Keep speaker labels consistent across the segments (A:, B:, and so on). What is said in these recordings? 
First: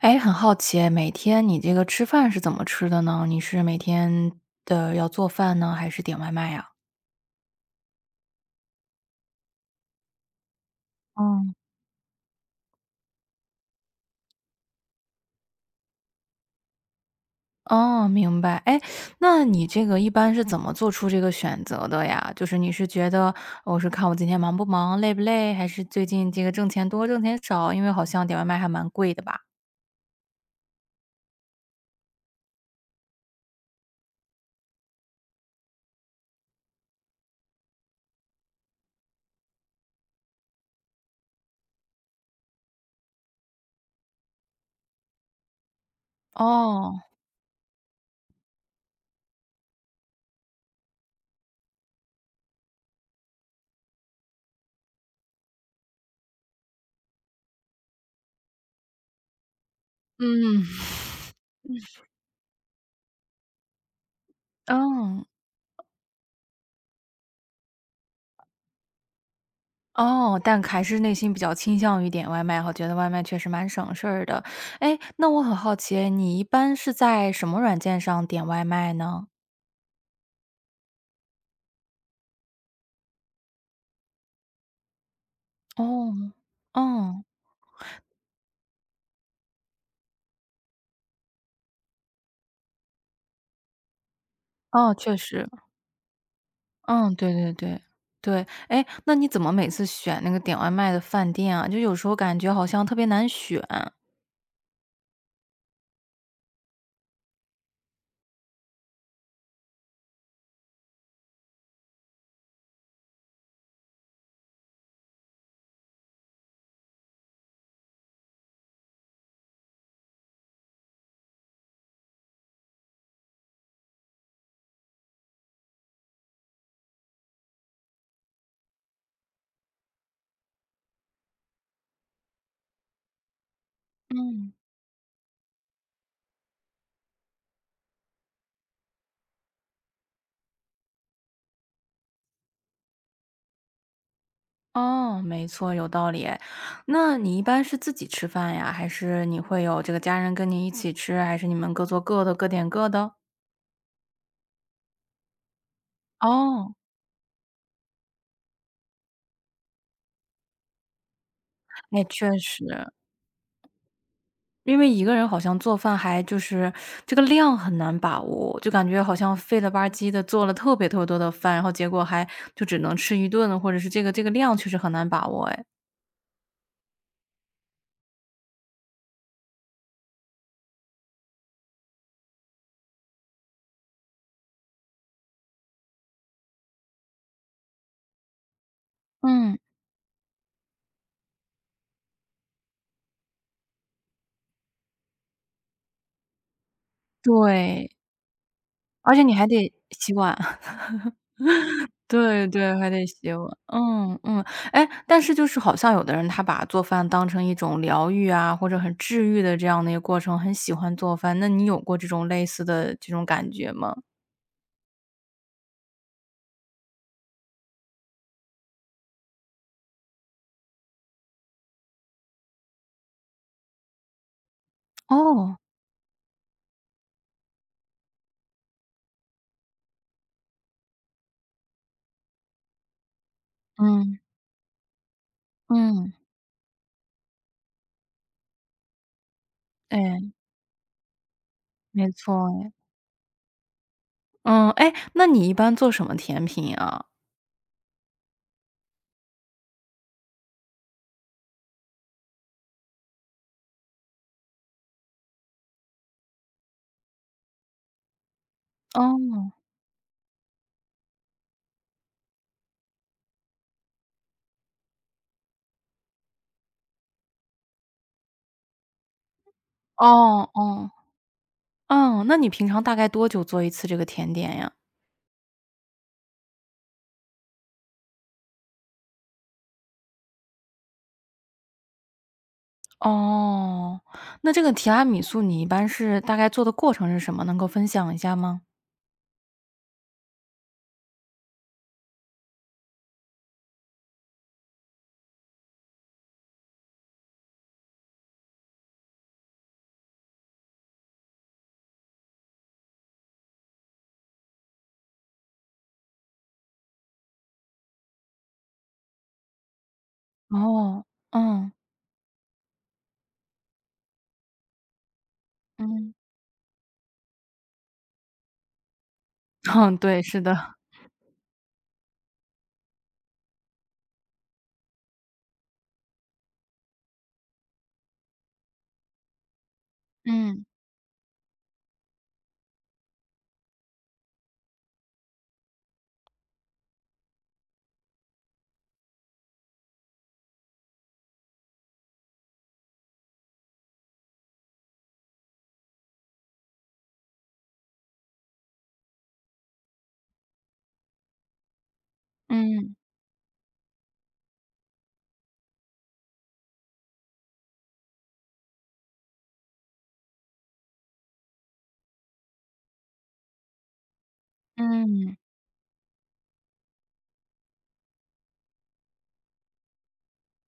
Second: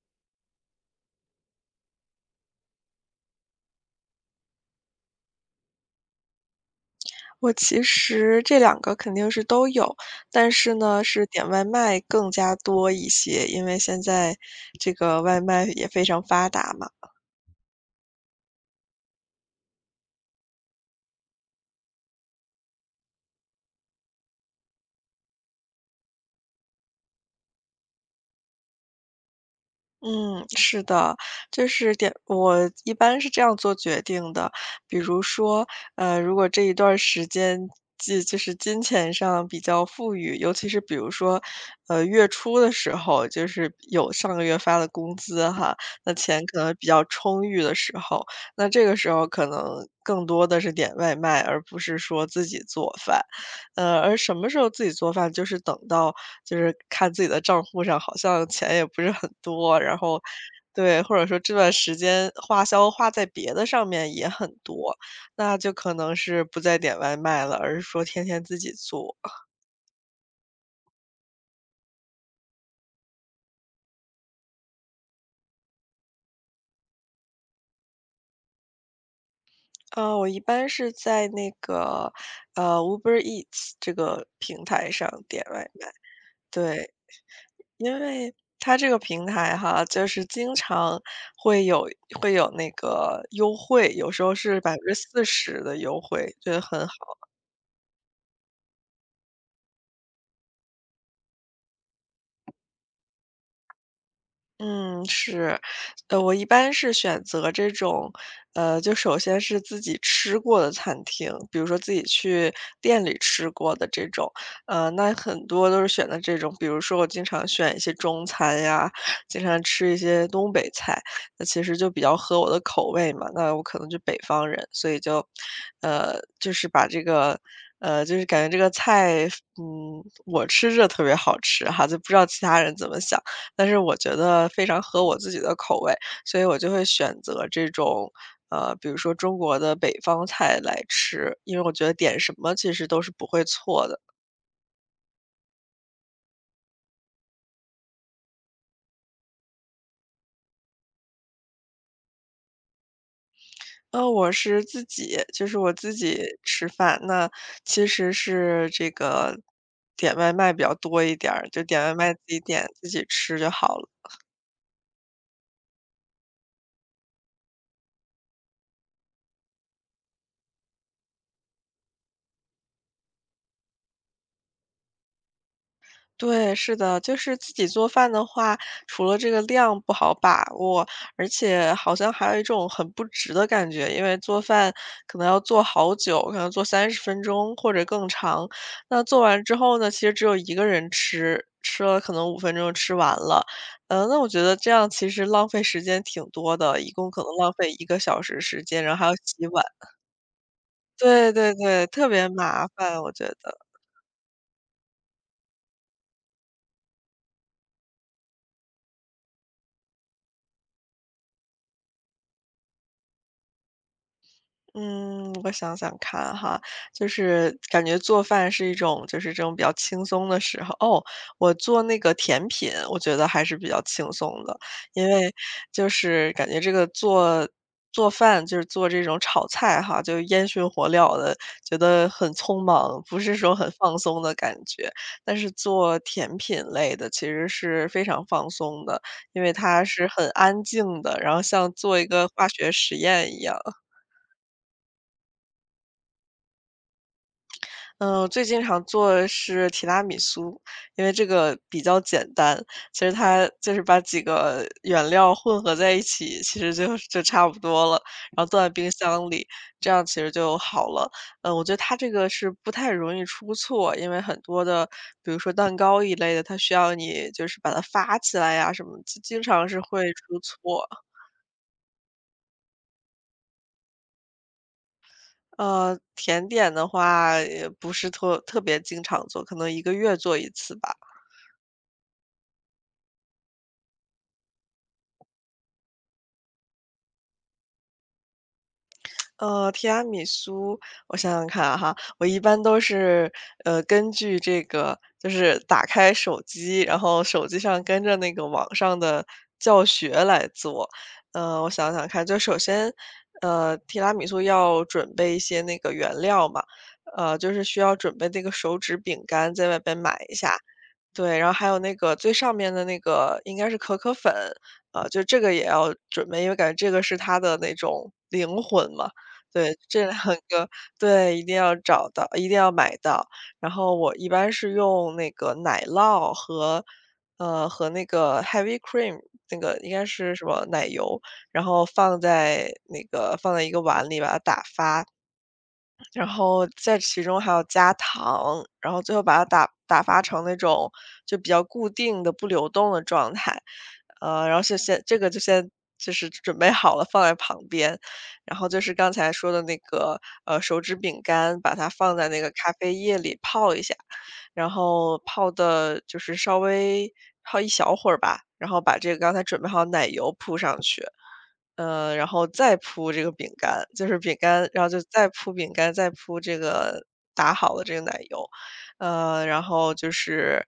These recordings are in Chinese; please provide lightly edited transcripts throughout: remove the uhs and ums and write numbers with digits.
A: 哎，很好奇诶，每天你这个吃饭是怎么吃的呢？你是每天的要做饭呢，还是点外卖呀？
B: 我其实这两个肯定是都有，但是呢，是点
A: 哦。
B: 外卖更加多一些，因为现在这个外卖也非常发达嘛。
A: 哦，明白。哎，那你这个一般是怎么做出这个选择的呀？就是你是觉得我是看我今天忙不忙、累不累，还是最近这个挣钱多、挣钱少？因为好像点外卖还蛮贵的吧？
B: 嗯，是的，就是点我一般是这样做决定的。比如说，如果这一段儿时间，就是金钱上比较富裕，尤其是比如说，月初的时候，就是有上个月发的工资哈，那钱可能比
A: 哦，
B: 较充裕的时候，那这个时候可能更多的是点外卖，而不是说自己做饭。而什么时候自己做饭，就是等到就是看自己的账户上好像钱也不是很多，然后
A: 嗯，
B: 对，或者说这段时间花销花在别的上面也很多，
A: 哦。
B: 那就可能是不再点外卖了，而是说天天自己做。
A: 哦，但还是内心比较倾向于点外卖哈，觉得外卖确实蛮省事儿的。哎，那我很好奇，你一般是在什么软件上点外卖呢？
B: 我一般是在那个Uber Eats 这个平台上点外卖，
A: 哦，
B: 对。
A: 哦，
B: 因为它这个平台哈，就是经常会有会有那个优惠，有时候是百分
A: 哦，
B: 之
A: 确
B: 四
A: 实，
B: 十的优惠，就很
A: 嗯，对对对，对。哎，那你怎么每次选那个点外卖的饭店啊？就有时候感觉好像特别难选。
B: 嗯，是，我一般是选择这种，就首先是自己吃过的餐厅，比如说自己去店里吃过的这种，那很多都是选的这种，比如说我经常选一些中餐呀，经常吃一些东北菜，那其实就比较合我的口味嘛。那我可能就北方人，所以就，呃，就是把这个。就是感觉这个菜，嗯，我吃着特别好吃哈，就不知道其他人怎么想。但是我觉得
A: 嗯，
B: 非常合我自己的口味，所以我就会选择这种，比如说中国的北方菜来吃，因为我觉得点什么其实都是不会错的。
A: 哦，没错，有道理诶。那你一般是自己吃饭呀？还是你会有这个家人跟你一起吃？还是你们各做各的，各点各的？
B: 我是自己，就是我自己吃
A: 哦。
B: 饭，那其实是这个点外卖比较多一点儿，就点外
A: 那
B: 卖自
A: 确
B: 己
A: 实，
B: 点自己吃就好了。
A: 因为一个人好像做饭还就是量很难把握，就感觉好像费了吧唧的做了特别特别多的饭，然后结果还就只能吃一顿，或者是这个量确实很难把握哎。
B: 对，是的，就是自己做饭的话，除了这个量不好把握，而且好像还有一种很不值的感觉，因为做饭可能要做好久，可能做30分钟或者更长。那做完之
A: 嗯，
B: 后呢，其实只有一个人吃，吃了可能5分钟就吃完了。那我觉得这样其实浪费时间挺多的，一共可能浪费一
A: 对，
B: 个小时时间，然后还要
A: 而且你还
B: 洗碗。
A: 得洗碗，
B: 对对对，特别
A: 对
B: 麻
A: 对，还
B: 烦，
A: 得
B: 我觉
A: 洗碗，
B: 得。
A: 嗯嗯，哎，但是就是好像有的人他把做饭当成一种疗愈啊，或者很治愈的这样的一个过程，很喜欢做饭，那你有过这种类似的这种感觉吗？
B: 嗯，我想想看哈，就是感觉做饭是一种，就是这种比较轻松的时候。哦，我做那个甜品，我觉得还是比较轻松的，因为
A: 哦，
B: 就是感觉这个做饭，就是做这种炒菜哈，就烟熏火燎的，觉得很匆忙，不是说很放
A: 嗯
B: 松的感觉。但是做
A: 嗯。
B: 甜品类的其实是非常放松的，因为它是很
A: 哎，
B: 安静的，然后像做一
A: 没
B: 个
A: 错
B: 化学
A: 哎。
B: 实验一样。
A: 嗯，哎，那你一般做什么甜品啊？
B: 嗯，我最经常做的是提拉米苏，因为这个比较简单。其实它就是把几个原料混合在一起，其实就差不多了，然后冻在冰箱
A: 哦，
B: 里，这样其实就好了。嗯，我觉得它这个是不太容易出错，因为很多的，比如说蛋糕一类的，它需要你就是把它发起来呀、什么，经常是会出
A: 哦
B: 错。
A: 哦，嗯，那你平常大概多久做一次这个甜点呀？
B: 甜点的话也不是特别经常做，可能1个月做一次吧。
A: 哦，那这个提拉米苏你一般是大概做的过程是什么？能够分享一下吗？
B: 提拉米苏，我想想看啊哈，我一般都是，根据这个就是打开手机，然后手机上跟着那个网上的教学来做。我想想看，就首先，提拉米苏要准备一些那个原料嘛，就是需要准备那个手指饼干，在外边买一下，
A: 哦，
B: 对，然后还
A: 嗯，
B: 有那个最上面的那个应该是可可粉，就这个也要
A: 嗯，
B: 准备，因为感觉这个是它的那种灵魂嘛。对，
A: 嗯，
B: 这两
A: 对，是的，
B: 个对，一定要找到，一定要买到。然后我一般是用那个奶酪和，和那个 heavy cream，那个应该是什
A: 嗯，
B: 么奶油，然后放在一个碗里把它打发，然后在其中还要加糖，然后最后把它打发成那种就比较固定的不流动的状态。然后是先这个就先准备好了放在旁边，然后就是刚才说的那个，手指饼干，把它放在那个咖
A: 嗯，
B: 啡液里泡一下。然后泡的就是稍微泡一小会儿吧，然后把这个刚才准备好的奶油铺上去，然后再铺这个饼干，就是饼干，然后就再
A: 嗯，
B: 铺饼干，再铺这个打好的这个奶油，呃，然后就是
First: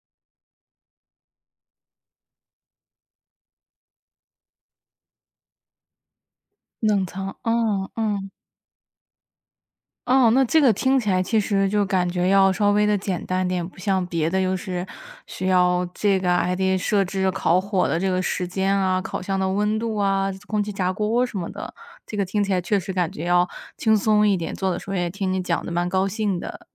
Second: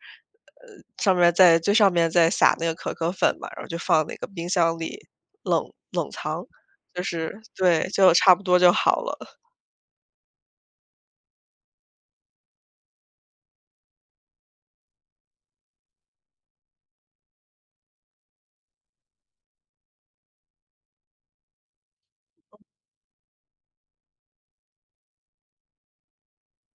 B: 上面在最上面再撒那个可可粉嘛，然后就放那个冰箱里冷藏，就
A: 冷藏，
B: 是对，
A: 嗯
B: 就
A: 嗯。
B: 差不多就好了。
A: 哦，那这个听起来其实就感觉要稍微的简单点，不像别的又是需要这个还得设置烤火的这个时间啊、烤箱的温度啊、空气炸锅什么的，这个听起来确实感觉要轻松一点，做的时候也听你讲的蛮高兴的。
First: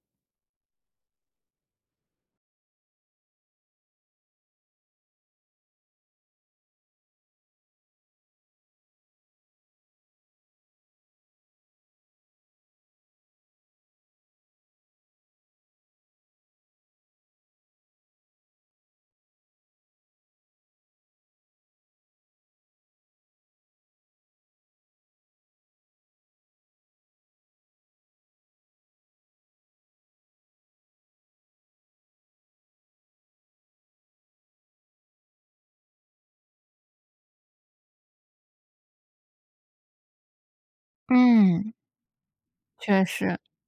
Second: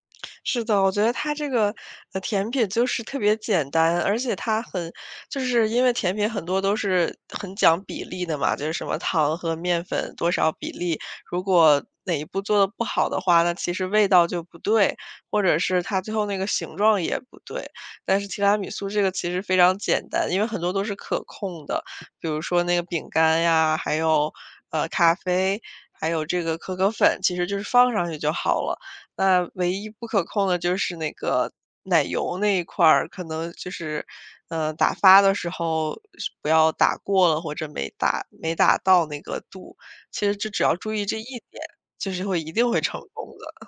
B: 是的，我觉得它这个，甜品就是特别简单，而且它很就是因为甜品很多都是很讲比例的嘛，就是什么糖和面粉多少比例，如果哪一步做的不好的话，那其实味道就不对，或者是它最后那个形状也不对。但是提拉米苏这个其实非常简单，因为很多都是可控的，比如说那个饼干呀，还有，咖啡，还有这个可可粉，其实就是放上去就好了。那唯一不可控的就是那个奶油那一块儿，可能就是，打发的时候是不要打过了，或者没打到那个度，其实就只要注意这一点，
A: 嗯。
B: 就是会一定会成
A: 确
B: 功
A: 实。
B: 的。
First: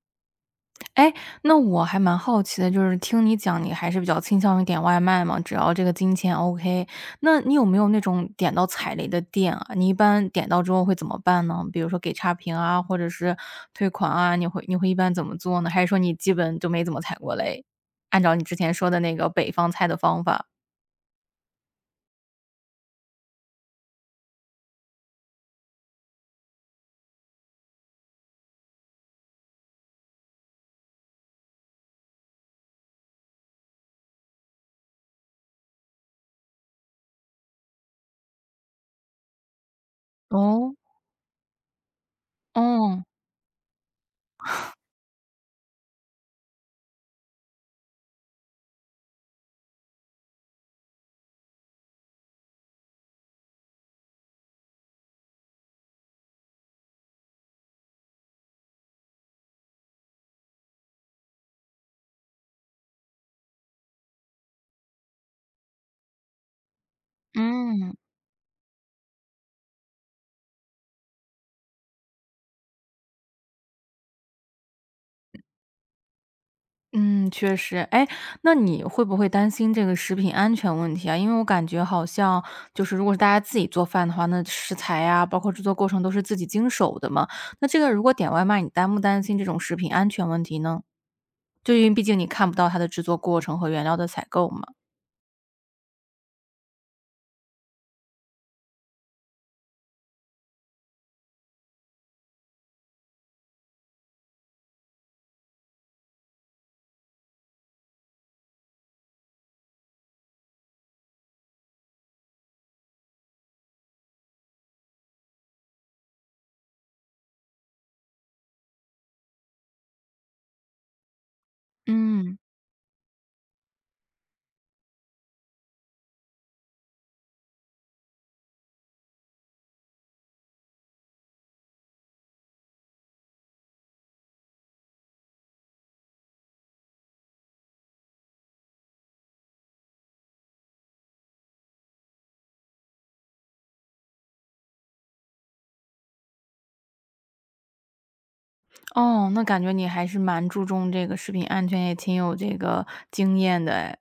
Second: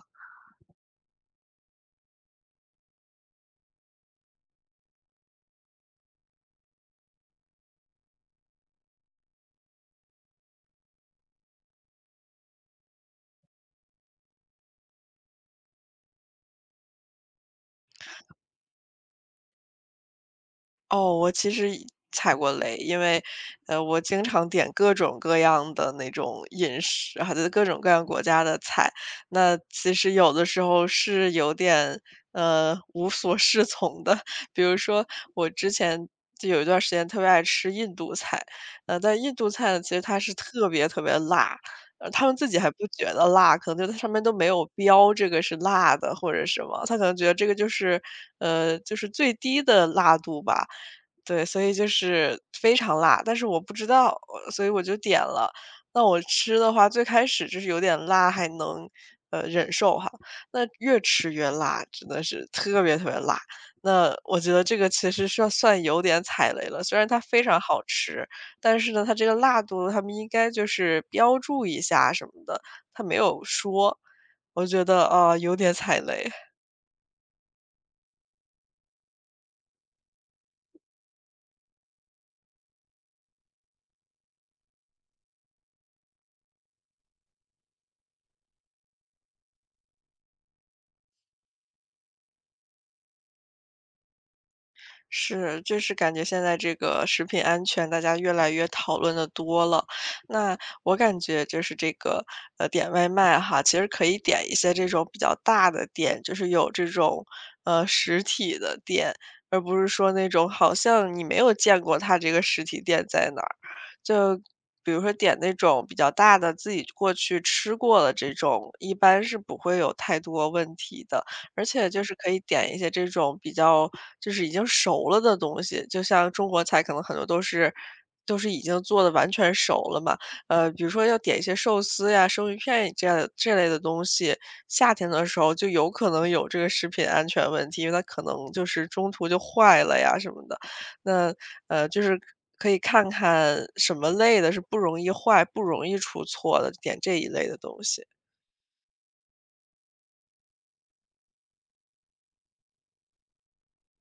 A: 哎，那我还蛮好奇的，就是听你讲，你还是比较倾向于点外卖嘛，只要这个金钱 OK。那你有没有那种点到踩雷的店啊？你一般点到之后会怎么办呢？比如说给差评啊，或者是退款啊，你会一般怎么做呢？还是说你基本就没怎么踩过雷？按照你之前说的那个北方菜的方法。
B: 哦，我其实踩过雷，因为，我经常点各种各样的那种饮食，还有各种各样国家的菜。那其实有的时候是有点，无所适从的。比如说我之前就有一段时间特别爱吃印度菜，但印度菜呢，其实它是特
A: 哦，
B: 别特别辣，他们自己还不
A: 哦，
B: 觉得辣，可能就它上面都没有标这个是辣的或者什么，他可能觉得这个就是，就是最低的辣度吧。对，所以就是非常辣，但是我不知道，所以我就点了。那我吃的话，最开始就是有点辣，还能，忍受哈。那越吃越辣，真的是特别特别辣。那我觉得这个其实是算有点踩雷了，虽然它非常好
A: 嗯。
B: 吃。但是呢，它这个辣度他们应该就是标注一下什么的，他没有说，我觉得，啊，有点踩雷。
A: 嗯，确实。哎，那你会不会担心这个食品安全问题啊？因为我感觉好像就是如果是大家自己做饭的话，那食材呀，包括制作过程都是自己经手的嘛。那这个如果点外卖，你担不担心这种食品安全问题呢？就因为毕竟你看不到它的制作过程和原料的采购嘛。
B: 是，就是感觉现在这个食品安全，大家越来越讨论的多了。那我感觉就是这个，点外卖哈，其实可以点一些这种比较大的店，就是有这种实体的店，而不是说那种好像你没有见过它这个实体店在哪儿。就比如说点那种比较大的，自己过去吃过了这种，一般是不会有太多问题的。而且就是可
A: 嗯，
B: 以点一些这种比较就是已经熟了的东西，就像中国菜可能很多都是已经做的完全熟了嘛。比如说要点一些寿司呀、生鱼片这样的这类的东西，夏天的时候就有可能有这个食品安全问题，因为它可能就是中途就坏了呀什么的。那就是可以看看什么类的是不容易坏、不容易出错的，点这一类的东西。
A: 哦，那感觉你还是蛮注重这个食品安全，也挺有这个经验的哎。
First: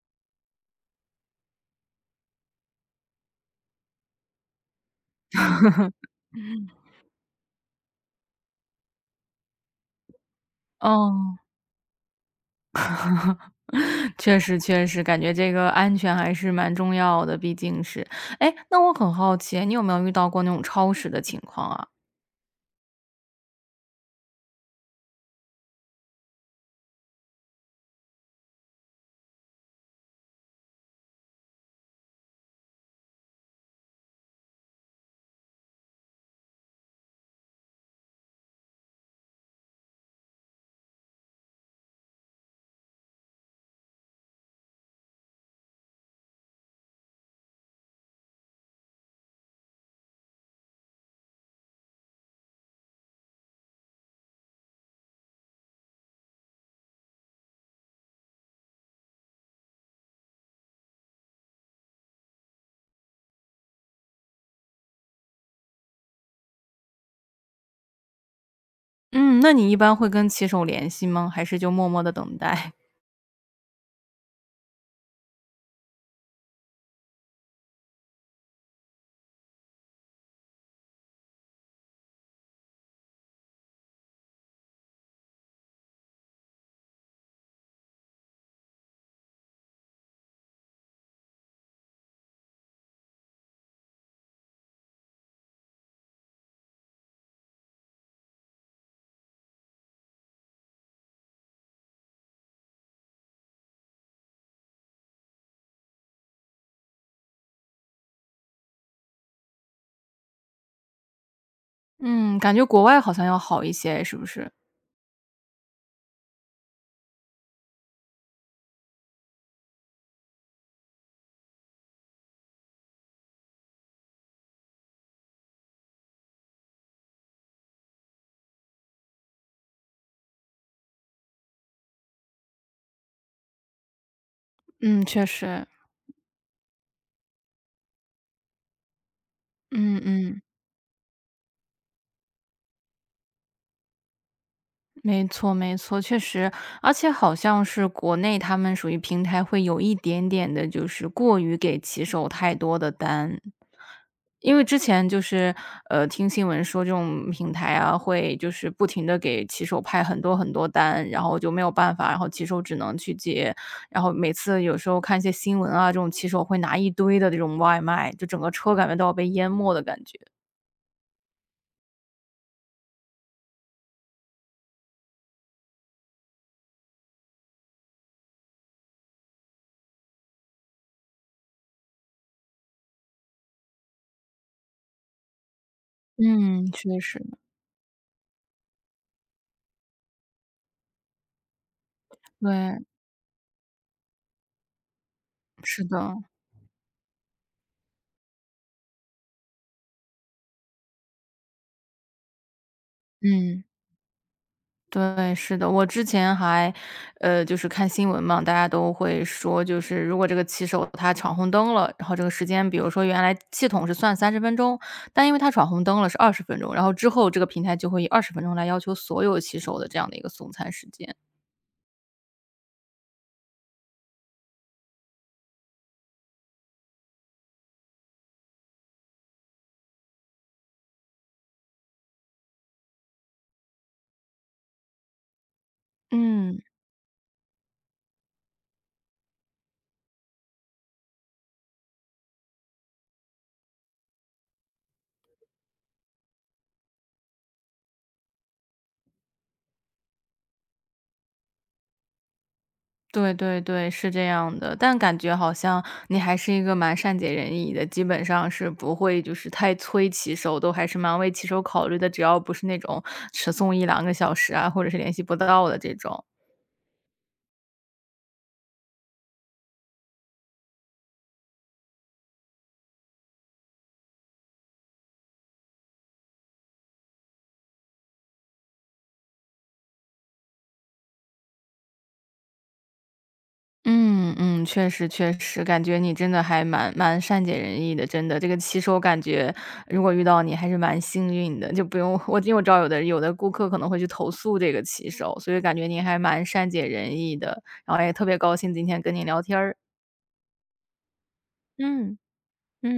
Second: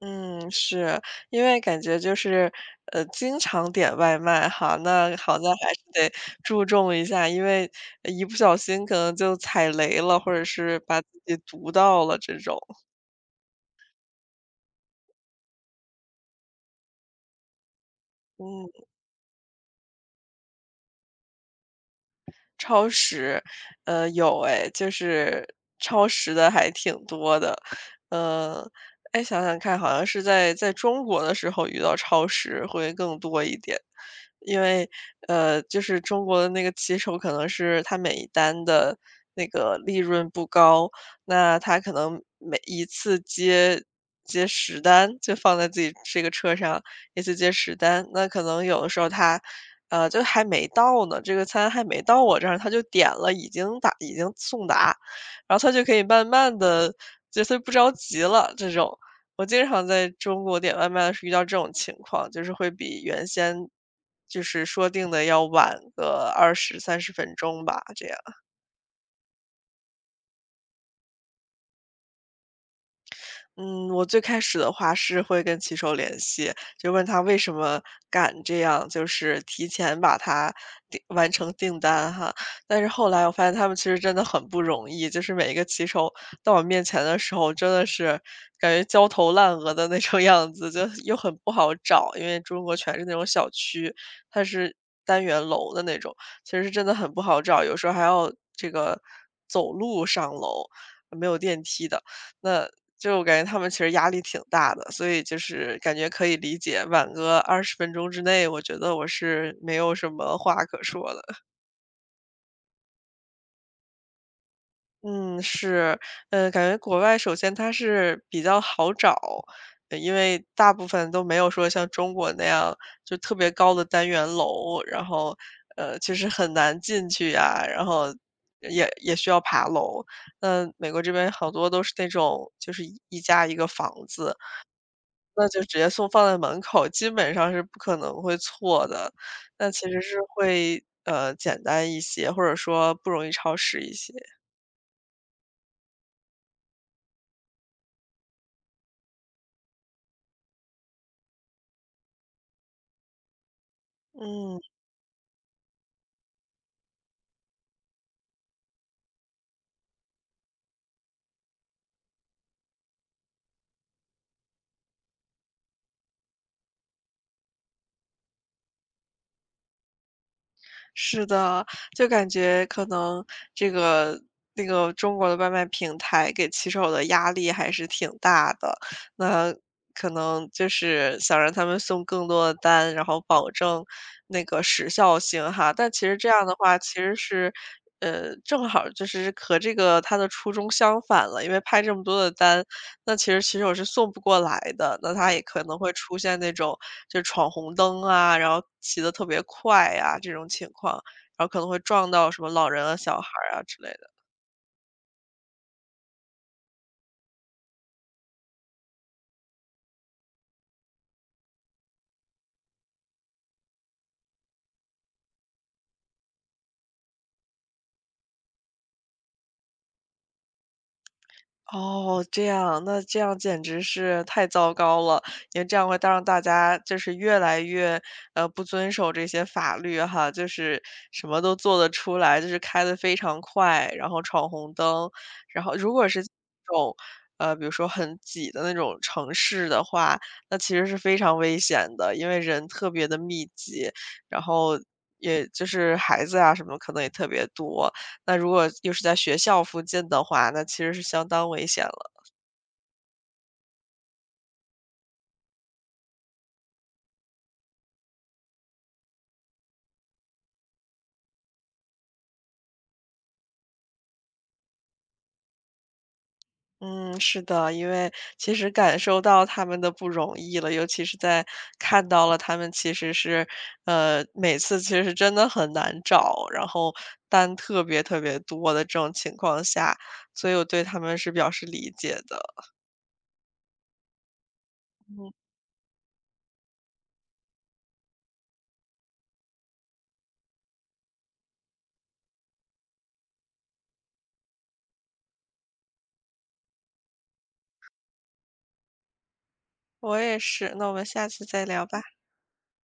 B: 嗯，是，因为感觉就是，经常点外卖哈，那好像还是得注重一下，因为一不小心可能就踩雷了，或者是把自
A: 哦。
B: 己毒到了这种，
A: 确实确实，感觉这个安全还是蛮重要的，毕竟是。哎，那
B: 嗯。
A: 我很好奇，你有没有遇到过那种超时的情况啊？
B: 超时，有哎，就是超时的还挺多的。呃，哎，想想看，好像是在中国的时候遇到超时会更多一点。因为，就是中国的那个骑手可能是他每一单的那个利润不高，那他可能每一次接十单就放在自己这个车上，一次接十单，那可能有的时候他，就还没到呢，这个餐还没到我这儿，他就点了，已经送达，然后他就可以慢慢的，就他不着急了这种。我经常在中国点外卖的时候遇到这种情况，就是会比原先就是说定的要晚个20、30分钟吧，这样。
A: 嗯，那你一般会跟骑手联系吗？还是就默默的等待？
B: 嗯，我最开始的话是会跟骑手联系，就问他为什么敢这样，就是提前把它订完成订单哈。但是后来我发现他们其实真的很不容易，就是每一个骑手到我面前的时候，真的是感觉焦头烂额的那种样子，就又很不好找，因为中国全是那种小区，它是单元楼的那种，其实真的很不好找，有时候还要这个走路上楼，没有电梯的。那就我感觉他们其实压力挺大的，所以就是感觉可以理解，晚个20分钟之内，我觉得我是没有什么话可说的。
A: 嗯，感觉国外好像要好一些，是不是？
B: 嗯，是，感觉国外首先它是比较好找，因为大部分都没有说像中国那样就特别高的单元楼，然后，就是很难进去呀，然后也需要爬楼。那美国这边好多都是那种就是一家一个房子，
A: 嗯，确
B: 那就
A: 实，
B: 直接送放在门口，基本上是不可能会错的。那其
A: 嗯
B: 实是
A: 嗯。
B: 会，简单一些，或者说不容易超时一些，
A: 没错，没错，确实，而且好像是国内他们属于平台会有一点点的，就是过于给骑手太多的单。因
B: 嗯。
A: 为之前就是，听新闻说这种平台啊，会就是不停的给骑手派很多很多单，然后就没有办法，然后骑手只能去接，然后每次有时候看一些新闻啊，这种骑手会拿一堆的这种外卖，就整个车感觉都要被淹没的感觉。
B: 是的，就感觉可能这个那个中国的外卖平台给骑手的压力还是挺大的，那可能就是想让他们送更多的单，然后保证那个时效性哈。但其实这样的
A: 嗯，
B: 话，其
A: 确
B: 实
A: 实，
B: 是，正好就是和这个他的初衷相反了，因为派这么多的单，
A: 对，
B: 那其实骑手是送不过来的，那他也可能
A: 是
B: 会
A: 的，
B: 出现那种就闯红灯啊，然后骑得特别快呀，这种情况，然后可能会撞到什么老人啊、小孩儿啊
A: 嗯。
B: 之类的。
A: 对，是的，我之前还，就是看新闻嘛，大家都会说，就是如果这个骑手他闯红灯了，然后这个时间，比如说原来系统是算30分钟，但因为他闯红灯了是二十分钟，然后之后这个平台就会以二十分钟来要求所有骑手的这样的一个送餐时间。
B: 哦，这样，那这样简直是太糟糕了，因为这样会当让大家就是越来越，不遵守这些法律哈，就是什么都做得出来，就是开得非常快，然后闯红灯，然后如果是这
A: 嗯。
B: 种，比如说很挤的那种城市的话，那其实是非常危险的，因为人特别的密集，然后也就是孩子啊什么可能也特别多。那如果又是在学校附近的话，那其实是相当危险了。
A: 对对对，是这样的。但感觉好像你还是一个蛮善解人意的，基本上是不会就是太催骑手，都还是蛮为骑手考虑的。只要不是那种迟送1~2个小时啊，或者是联系不到的这种。
B: 嗯，是的，因为其实感受到他们的不容易了，尤其是在看到了他们其实是，每次其实是真的很难找，然后单特别特别多的这种情况下，所以我对他们是表示理解的。
A: 嗯嗯，确实确
B: 嗯，
A: 实，感觉你真的还蛮善解人意的，真的。这个骑手感觉如果遇到你还是蛮幸运的，就不用我因为我知道有的顾客可能会去投诉这个骑手，所以感觉您还蛮善解人意的，然后也特别高兴今天跟您聊天儿。
B: 我也是，那我们下次再聊吧。
A: 嗯。嗯。